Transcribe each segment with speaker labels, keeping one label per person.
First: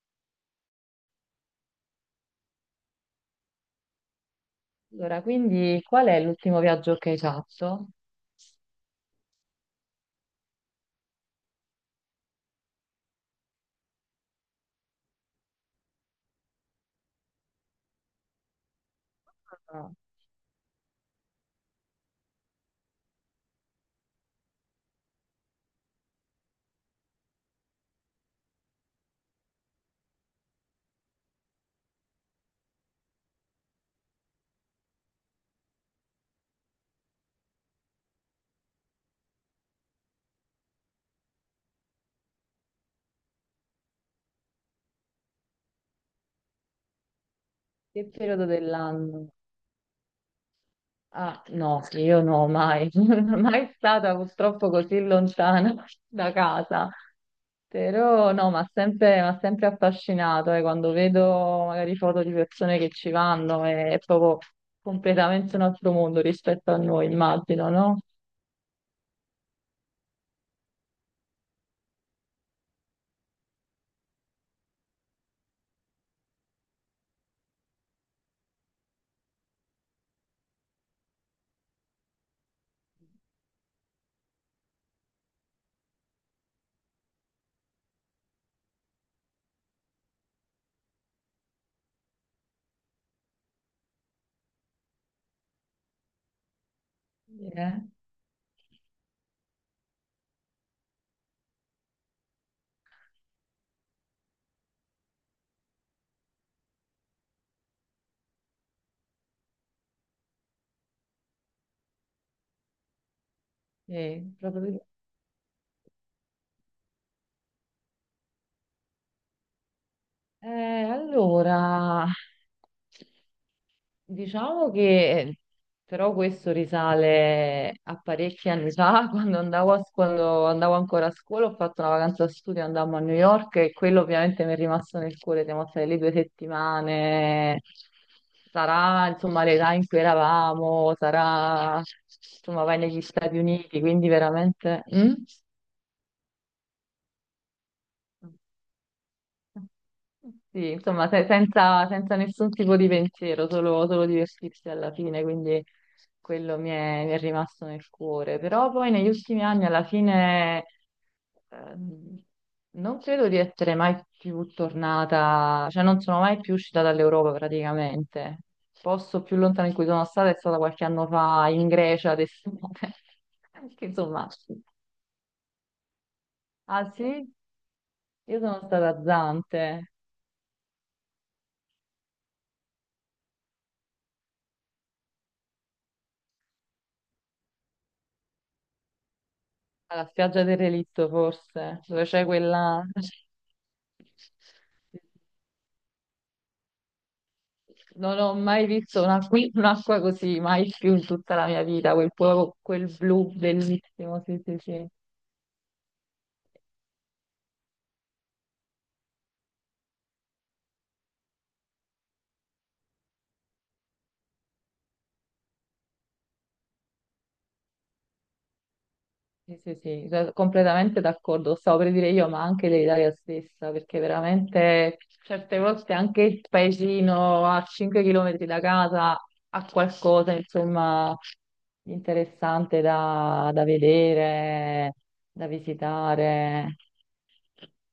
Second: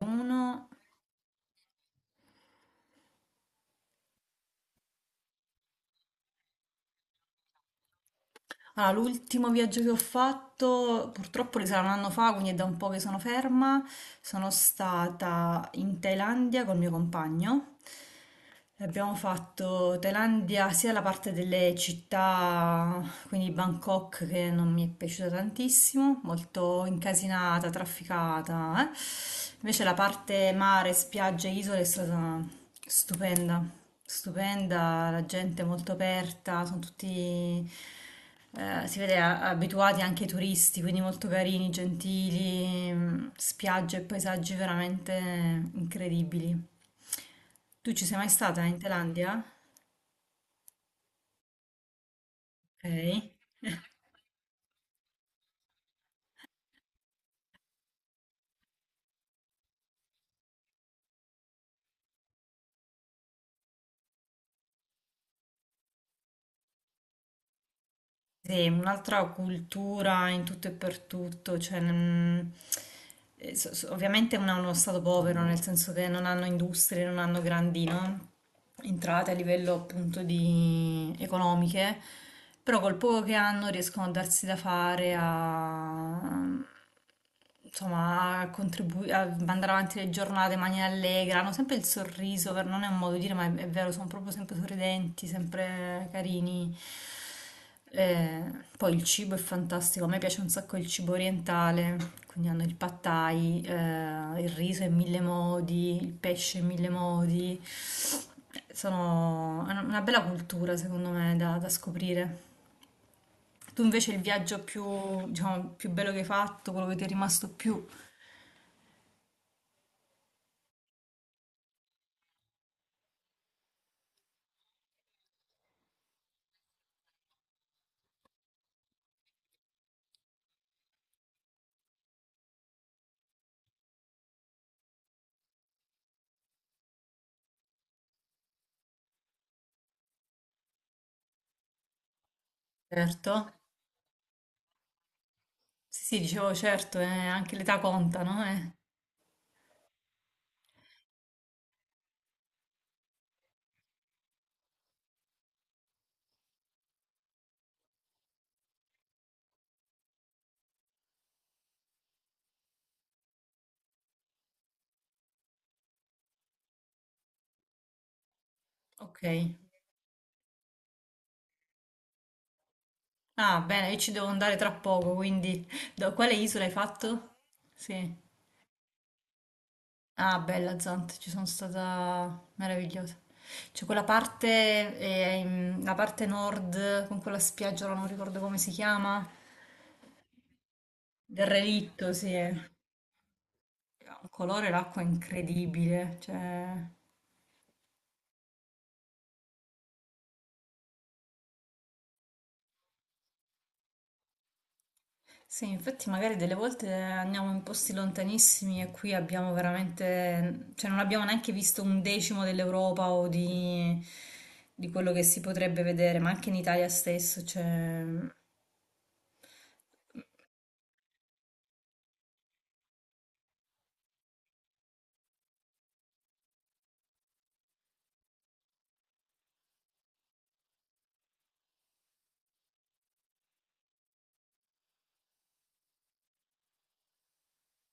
Speaker 1: Uno
Speaker 2: Allora, quindi qual è l'ultimo viaggio che hai fatto?
Speaker 1: Allora, l'ultimo viaggio che ho fatto, purtroppo risale a un anno fa, quindi è da un po' che sono ferma. Sono stata in Thailandia col mio compagno. Abbiamo
Speaker 2: Ah.
Speaker 1: fatto Thailandia sia la parte delle città, quindi Bangkok, che non mi è piaciuta tantissimo, molto incasinata, trafficata, eh. Invece la parte mare, spiagge, isole è stata stupenda, stupenda, la gente è molto aperta, sono tutti si vede abituati anche ai turisti, quindi molto carini, gentili, spiagge e paesaggi veramente incredibili. Tu ci
Speaker 2: Che
Speaker 1: sei mai
Speaker 2: periodo
Speaker 1: stata in
Speaker 2: dell'anno?
Speaker 1: Thailandia?
Speaker 2: Ah, no, sì, io no, mai, non
Speaker 1: Ok.
Speaker 2: sono mai stata purtroppo così lontana da casa. Però no, m'ha sempre affascinato, quando vedo magari foto di persone che ci vanno, è proprio completamente un altro mondo rispetto a noi, immagino, no?
Speaker 1: Sì, un'altra cultura in tutto e per tutto, cioè, ovviamente non è uno stato povero, nel senso che non hanno industrie, non hanno grandi, no? Entrate a livello appunto di economiche, però col poco che hanno riescono a darsi da fare a insomma, a mandare avanti le giornate in maniera allegra, hanno sempre il sorriso, non è un modo di dire, ma è vero, sono proprio sempre sorridenti, sempre carini.
Speaker 2: Eh,
Speaker 1: Eh, poi il cibo è fantastico, a me piace un sacco il cibo orientale, quindi hanno il pad thai, il riso in mille modi, il pesce in mille modi. Sono è una bella cultura, secondo me, da, da scoprire. Tu invece il
Speaker 2: sì,
Speaker 1: viaggio più,
Speaker 2: proprio-
Speaker 1: diciamo, più bello che hai fatto, quello che ti è rimasto più
Speaker 2: eh, allora, Diciamo che però questo risale a parecchi anni fa, quando quando andavo ancora a scuola, ho fatto una vacanza da studio, andammo a New York e quello ovviamente mi è rimasto nel cuore, siamo state lì 2 settimane, sarà insomma l'età in cui eravamo, sarà insomma vai negli
Speaker 1: certo,
Speaker 2: Stati Uniti, quindi veramente... Mm?
Speaker 1: sì, sì, dicevo certo, anche l'età conta, no?
Speaker 2: Sì, insomma, senza nessun tipo di pensiero, solo divertirsi alla fine, quindi quello mi è rimasto nel cuore. Però poi negli ultimi anni, alla fine, ehm, non credo di essere mai più tornata, cioè non sono mai più uscita dall'Europa praticamente. Il
Speaker 1: Ok.
Speaker 2: posto più lontano in cui sono stata è stata qualche anno fa in Grecia, ad estate.
Speaker 1: Ah,
Speaker 2: Che,
Speaker 1: bene, io ci devo
Speaker 2: insomma,
Speaker 1: andare tra poco, quindi da quale isola hai
Speaker 2: ah sì?
Speaker 1: fatto? Sì.
Speaker 2: Io sono stata a Zante.
Speaker 1: Ah, bella Zant, ci sono stata meravigliosa. C'è quella parte, la parte nord, con quella spiaggia, ora non ricordo come si chiama,
Speaker 2: Alla spiaggia del relitto,
Speaker 1: del
Speaker 2: forse, dove
Speaker 1: relitto,
Speaker 2: c'è
Speaker 1: sì. Eh.
Speaker 2: quella...
Speaker 1: Ha un colore, l'acqua incredibile, cioè...
Speaker 2: Non ho mai visto un'acqua così, mai più in tutta la mia vita, quel blu bellissimo, sì, sì, sì.
Speaker 1: Sì, infatti magari delle volte andiamo in posti lontanissimi e qui abbiamo veramente, cioè non abbiamo neanche visto un decimo dell'Europa o di quello che si potrebbe vedere, ma anche in Italia stesso, cioè...
Speaker 2: Sì, sì, sì, da- completamente d'accordo, lo stavo per dire io, ma anche l'Italia stessa, perché veramente certe volte anche il paesino a 5 km da casa ha qualcosa, insomma, di interessante da vedere, da visitare.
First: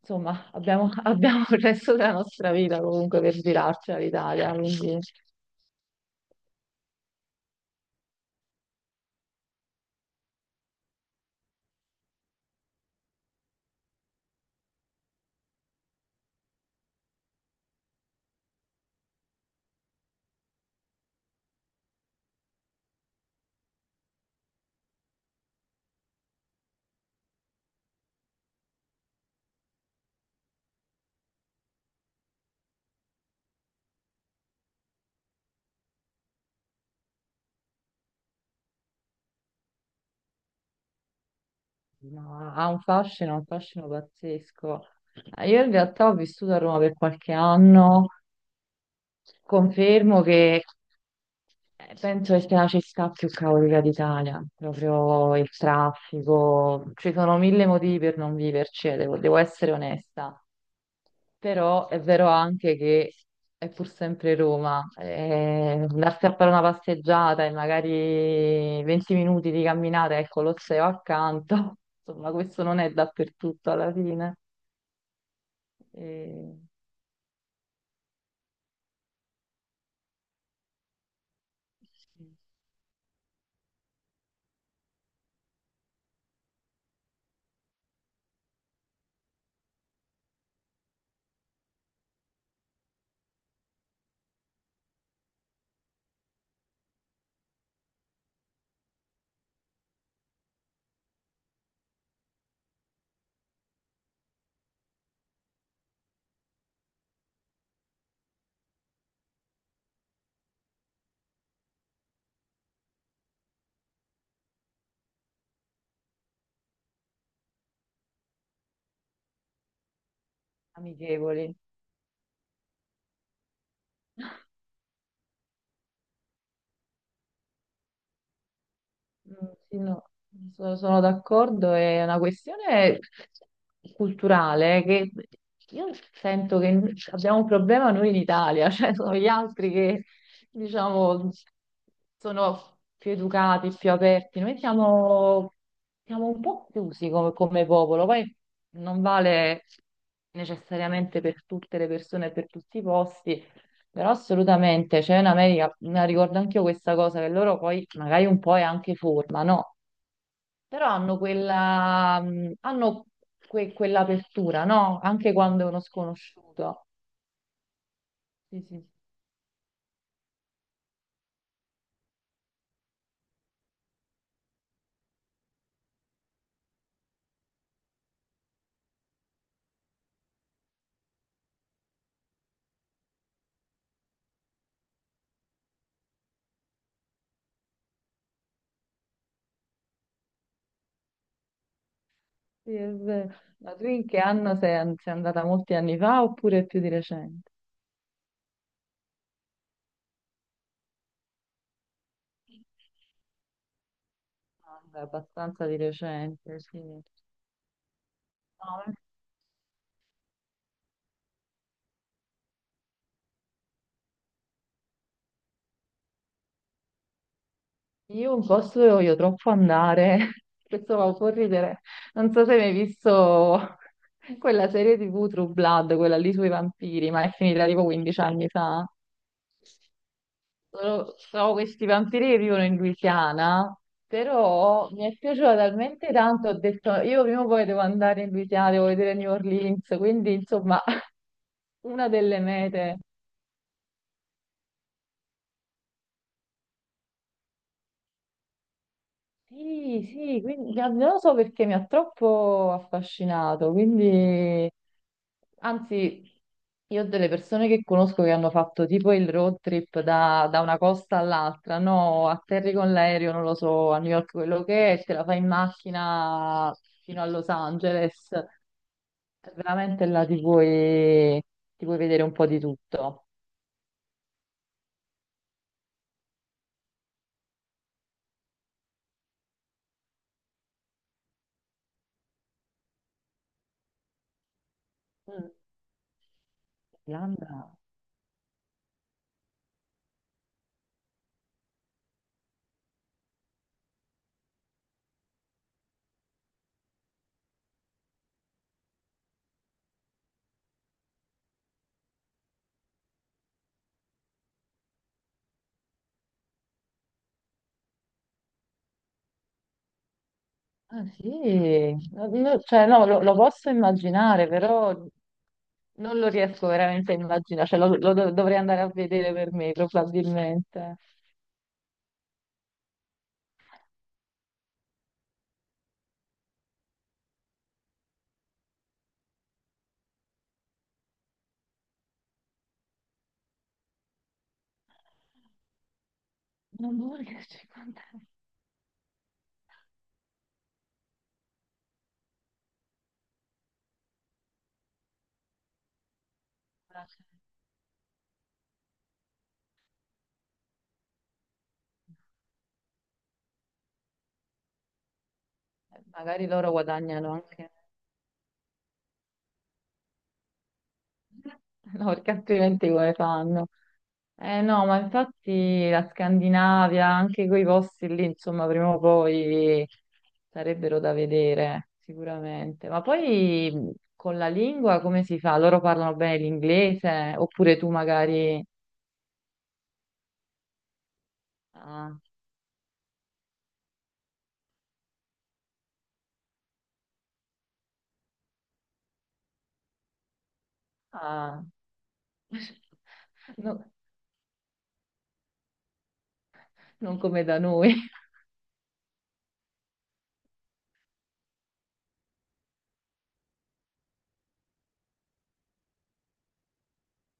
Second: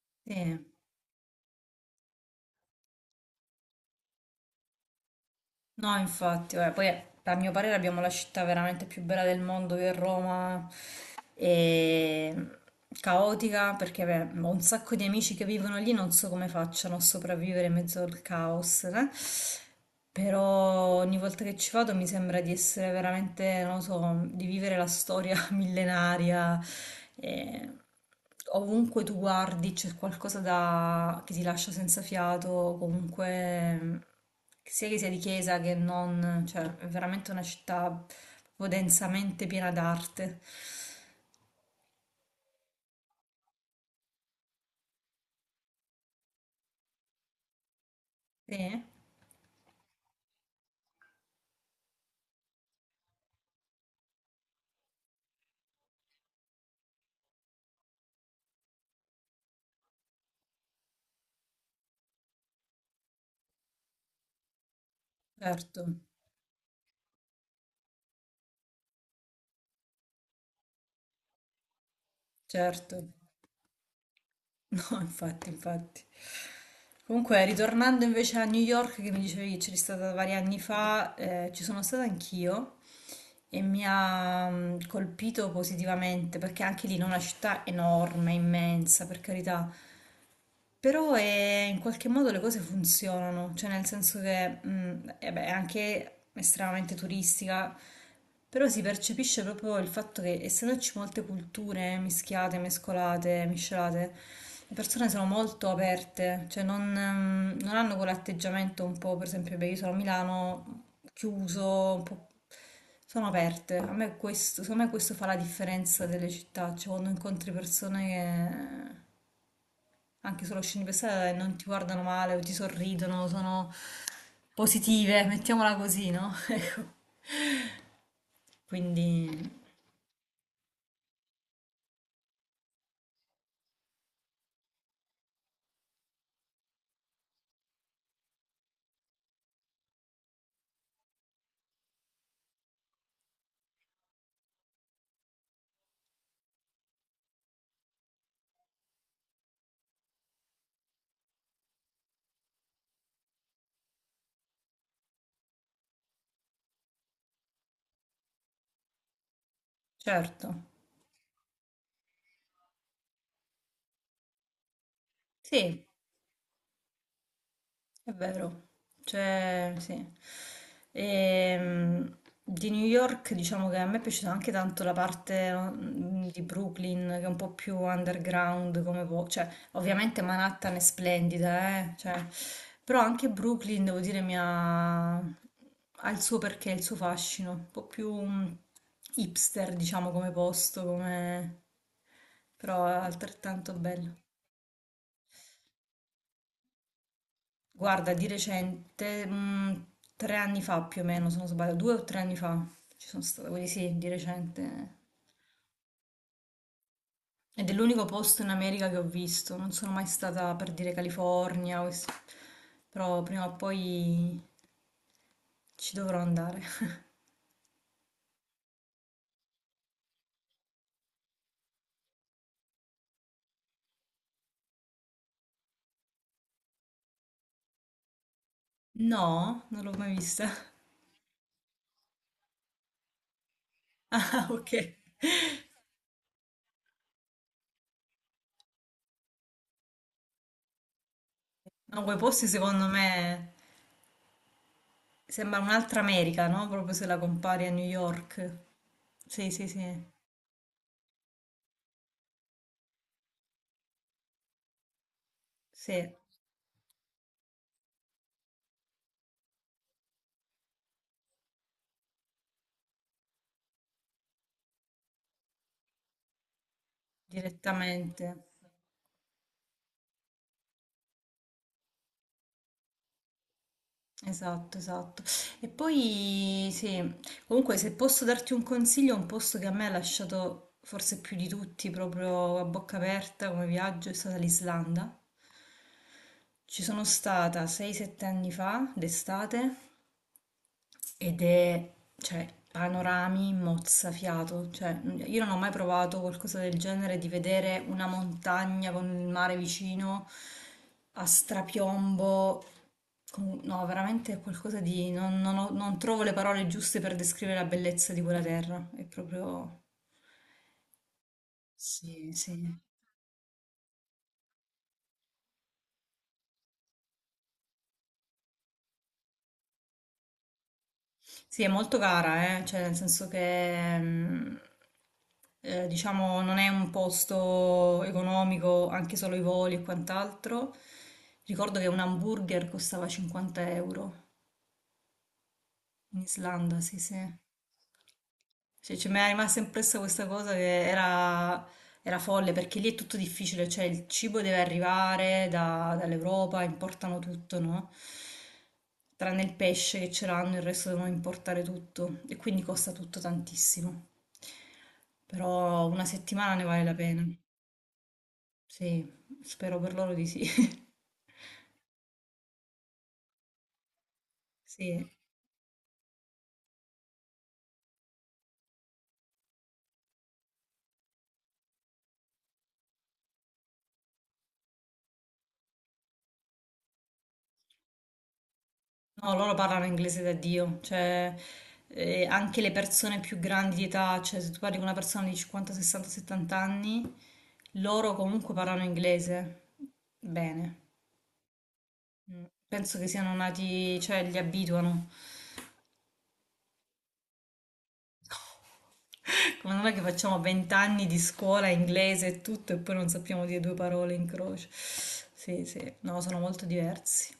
Speaker 2: Insomma,
Speaker 1: Sì.
Speaker 2: abbiamo il resto della nostra vita comunque per girarci all'Italia, quindi
Speaker 1: No, infatti, guarda, poi a mio parere abbiamo la città veramente più bella del mondo che è Roma, e caotica perché beh, ho un sacco di amici che vivono lì, non so come facciano a sopravvivere in mezzo al caos, eh. Però ogni volta che ci vado mi sembra di essere veramente, non lo so, di vivere la storia millenaria. Eh, ovunque tu guardi c'è che ti lascia senza fiato, comunque sia che sia di chiesa che non, cioè è veramente una città proprio densamente piena d'arte.
Speaker 2: no, ha un fascino pazzesco. Io in realtà ho vissuto a Roma per qualche anno.
Speaker 1: Sì,
Speaker 2: Confermo che penso che sia la città più caotica d'Italia, proprio il traffico, ci sono 1000 motivi per non viverci, devo essere onesta, però è vero anche che è pur sempre Roma,
Speaker 1: certo,
Speaker 2: andarsi a fare una passeggiata e magari 20 minuti di camminata e il Colosseo accanto, insomma questo non è
Speaker 1: certo.
Speaker 2: dappertutto alla fine.
Speaker 1: No, infatti, infatti.
Speaker 2: Eh,
Speaker 1: Comunque, ritornando invece a New York, che mi dicevi che c'eri stata vari anni fa, ci sono stata anch'io. E mi ha colpito positivamente perché anche lì non è una città enorme, immensa, per carità, però in qualche modo le cose funzionano, cioè nel senso che eh beh, è anche estremamente turistica, però si percepisce proprio il fatto che essendoci molte culture mischiate, mescolate, miscelate, le persone sono molto aperte, cioè non, non hanno quell'atteggiamento un po', per esempio, beh, io sono a Milano chiuso, un po'... sono aperte. A me questo, secondo me questo fa la differenza delle città, cioè quando incontri persone che anche solo scene pensate
Speaker 2: amichevoli.
Speaker 1: non ti guardano male o ti sorridono, sono positive, mettiamola così, no? Ecco, quindi
Speaker 2: Mm, sì, no, sono d'accordo, è una questione culturale che io sento che abbiamo un problema noi in Italia, cioè sono gli altri che diciamo sono più educati, più aperti, siamo un po' chiusi come, come popolo, poi non vale necessariamente per tutte le persone e per tutti i posti, però assolutamente, cioè in America, me la ricordo anche io questa cosa, che loro poi magari un po' è anche forma, no?
Speaker 1: certo,
Speaker 2: Però hanno quella, hanno quell'apertura, no? Anche quando è uno
Speaker 1: sì,
Speaker 2: sconosciuto.
Speaker 1: è
Speaker 2: Sì,
Speaker 1: vero,
Speaker 2: sì,
Speaker 1: cioè sì. Ehm, di New York diciamo che a me è piaciuta anche tanto la parte di Brooklyn che è un po' più underground cioè ovviamente Manhattan è splendida, cioè, però anche Brooklyn devo dire mi ha... ha il suo perché, il suo fascino, un po' più mm, hipster diciamo come posto, come...
Speaker 2: sì,
Speaker 1: però
Speaker 2: è
Speaker 1: è
Speaker 2: vero.
Speaker 1: altrettanto
Speaker 2: Ma tu in
Speaker 1: bello.
Speaker 2: che anno sei andata molti anni fa oppure più di recente?
Speaker 1: Guarda, di recente, tre anni fa più o meno, se non sbaglio, due o tre anni fa ci sono stata, quindi sì, di
Speaker 2: Ah,
Speaker 1: recente.
Speaker 2: beh, abbastanza di recente, sì.
Speaker 1: Ed è l'unico posto in America
Speaker 2: No,
Speaker 1: che ho visto, non sono mai stata per dire California, quest- però prima o poi ci dovrò andare.
Speaker 2: io un posto dove voglio troppo andare, questo va un po' a ridere, non so se hai mai visto quella serie TV True Blood, quella lì sui vampiri, ma è finita tipo 15 anni fa.
Speaker 1: No, non l'ho mai vista.
Speaker 2: Sono questi vampiri che vivono in Louisiana,
Speaker 1: Ah, ok.
Speaker 2: però mi è piaciuta talmente tanto, ho detto io prima o poi devo andare in Louisiana, devo vedere New Orleans, quindi insomma
Speaker 1: No,
Speaker 2: una
Speaker 1: quei
Speaker 2: delle
Speaker 1: posti secondo
Speaker 2: mete.
Speaker 1: me sembra un'altra America, no? Proprio se la compari a New York. Sì, sì, sì,
Speaker 2: Sì, sì, quindi non lo so perché mi ha troppo affascinato, quindi...
Speaker 1: sì,
Speaker 2: Anzi, io ho delle persone che conosco che hanno fatto tipo il road trip da una costa all'altra, no, atterri con l'aereo, non lo so, a New York quello che è, te la fai in macchina fino a Los Angeles,
Speaker 1: direttamente.
Speaker 2: veramente là ti puoi vedere un po' di tutto.
Speaker 1: Esatto, esatto. E poi sì, comunque se posso darti un consiglio, un posto che a me ha lasciato forse più di tutti proprio a bocca aperta come viaggio è stata l'Islanda.
Speaker 2: Mm,
Speaker 1: Ci sono stata
Speaker 2: Irlanda?
Speaker 1: 6-7 anni fa, d'estate, ed è, cioè, panorami mozzafiato, cioè, io non ho mai provato qualcosa del genere di vedere una montagna con il mare vicino a strapiombo. Con- No, veramente è qualcosa di... non trovo le parole giuste per descrivere la bellezza di quella terra. È proprio...
Speaker 2: Ah sì, no,
Speaker 1: Sì. Sì.
Speaker 2: no, cioè no, lo posso immaginare, però non lo riesco veramente a immaginare, cioè dovrei andare a vedere per me probabilmente.
Speaker 1: Sì, è molto cara, cioè, nel senso che diciamo non è un posto economico, anche solo i voli e quant'altro. Ricordo che un hamburger costava 50 euro in Islanda,
Speaker 2: Non
Speaker 1: sì, sì.
Speaker 2: voglio 50.
Speaker 1: Sì, cioè, mi è rimasta impressa questa cosa che era, era folle perché lì è tutto difficile, cioè il cibo deve arrivare da- dall'Europa, importano tutto, no? Tranne il pesce che ce l'hanno, il resto devono importare tutto e quindi costa tutto tantissimo. Però una
Speaker 2: Magari
Speaker 1: settimana ne
Speaker 2: loro
Speaker 1: vale la pena.
Speaker 2: guadagnano anche,
Speaker 1: Sì, spero per loro di sì.
Speaker 2: no, perché altrimenti come fanno? Eh no, ma
Speaker 1: Sì.
Speaker 2: infatti la Scandinavia, anche quei posti lì, insomma, prima o poi sarebbero da vedere, sicuramente. Ma poi con la lingua come si fa? Loro parlano bene l'inglese? Oppure tu magari...
Speaker 1: No, loro parlano inglese da Dio, cioè
Speaker 2: ah,
Speaker 1: anche le persone più grandi di età, cioè se tu parli con una persona di 50, 60, 70 anni, loro comunque parlano inglese bene.
Speaker 2: ah,
Speaker 1: Mm. Penso che siano
Speaker 2: no,
Speaker 1: nati, cioè li abituano.
Speaker 2: non come da noi.
Speaker 1: Come non è che facciamo 20 anni di scuola inglese e tutto e poi non sappiamo dire due parole in croce. Sì, sì, no, sono molto diversi.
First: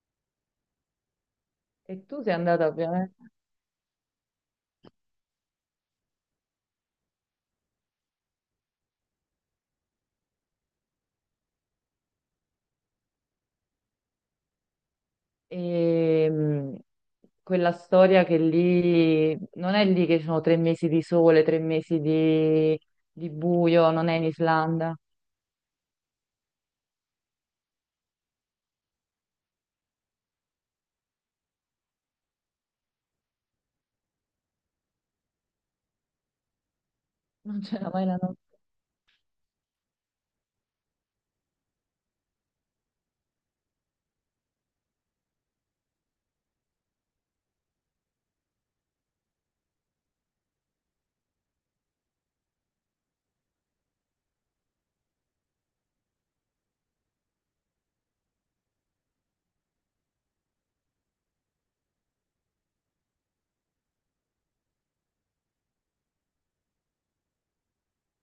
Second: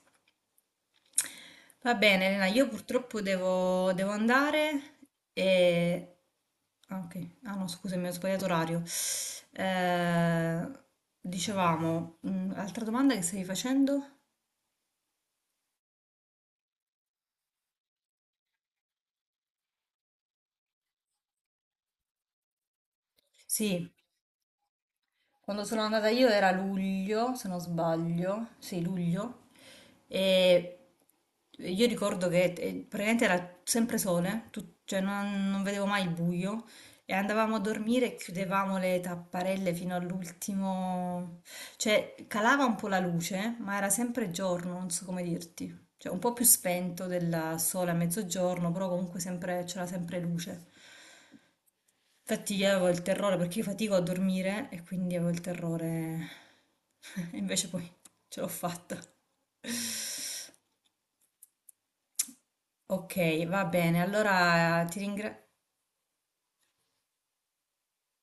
Speaker 1: Va
Speaker 2: E tu
Speaker 1: bene,
Speaker 2: sei
Speaker 1: Elena,
Speaker 2: andata
Speaker 1: io
Speaker 2: ovviamente.
Speaker 1: purtroppo devo, devo andare e... Ah, ok. Ah, no, scusami, ho sbagliato orario. Eh, dicevamo, altra domanda che stavi facendo?
Speaker 2: E, quella storia che lì non è lì che ci sono 3 mesi di sole, 3 mesi di
Speaker 1: Sì,
Speaker 2: buio, non è in Islanda,
Speaker 1: quando sono andata io era luglio, se non sbaglio, sì, luglio, e io ricordo che praticamente era sempre sole, tu- cioè non, non vedevo mai il buio, e andavamo a
Speaker 2: non c'era
Speaker 1: dormire
Speaker 2: mai
Speaker 1: e
Speaker 2: la notte.
Speaker 1: chiudevamo le tapparelle fino all'ultimo, cioè calava un po' la luce, ma era sempre giorno, non so come dirti, cioè un po' più spento del sole a mezzogiorno, però comunque sempre- c'era sempre luce. Infatti io avevo il terrore perché io fatico a dormire e quindi avevo il terrore. E invece poi ce l'ho fatta. Ok, va bene. Allora ti ringrazio.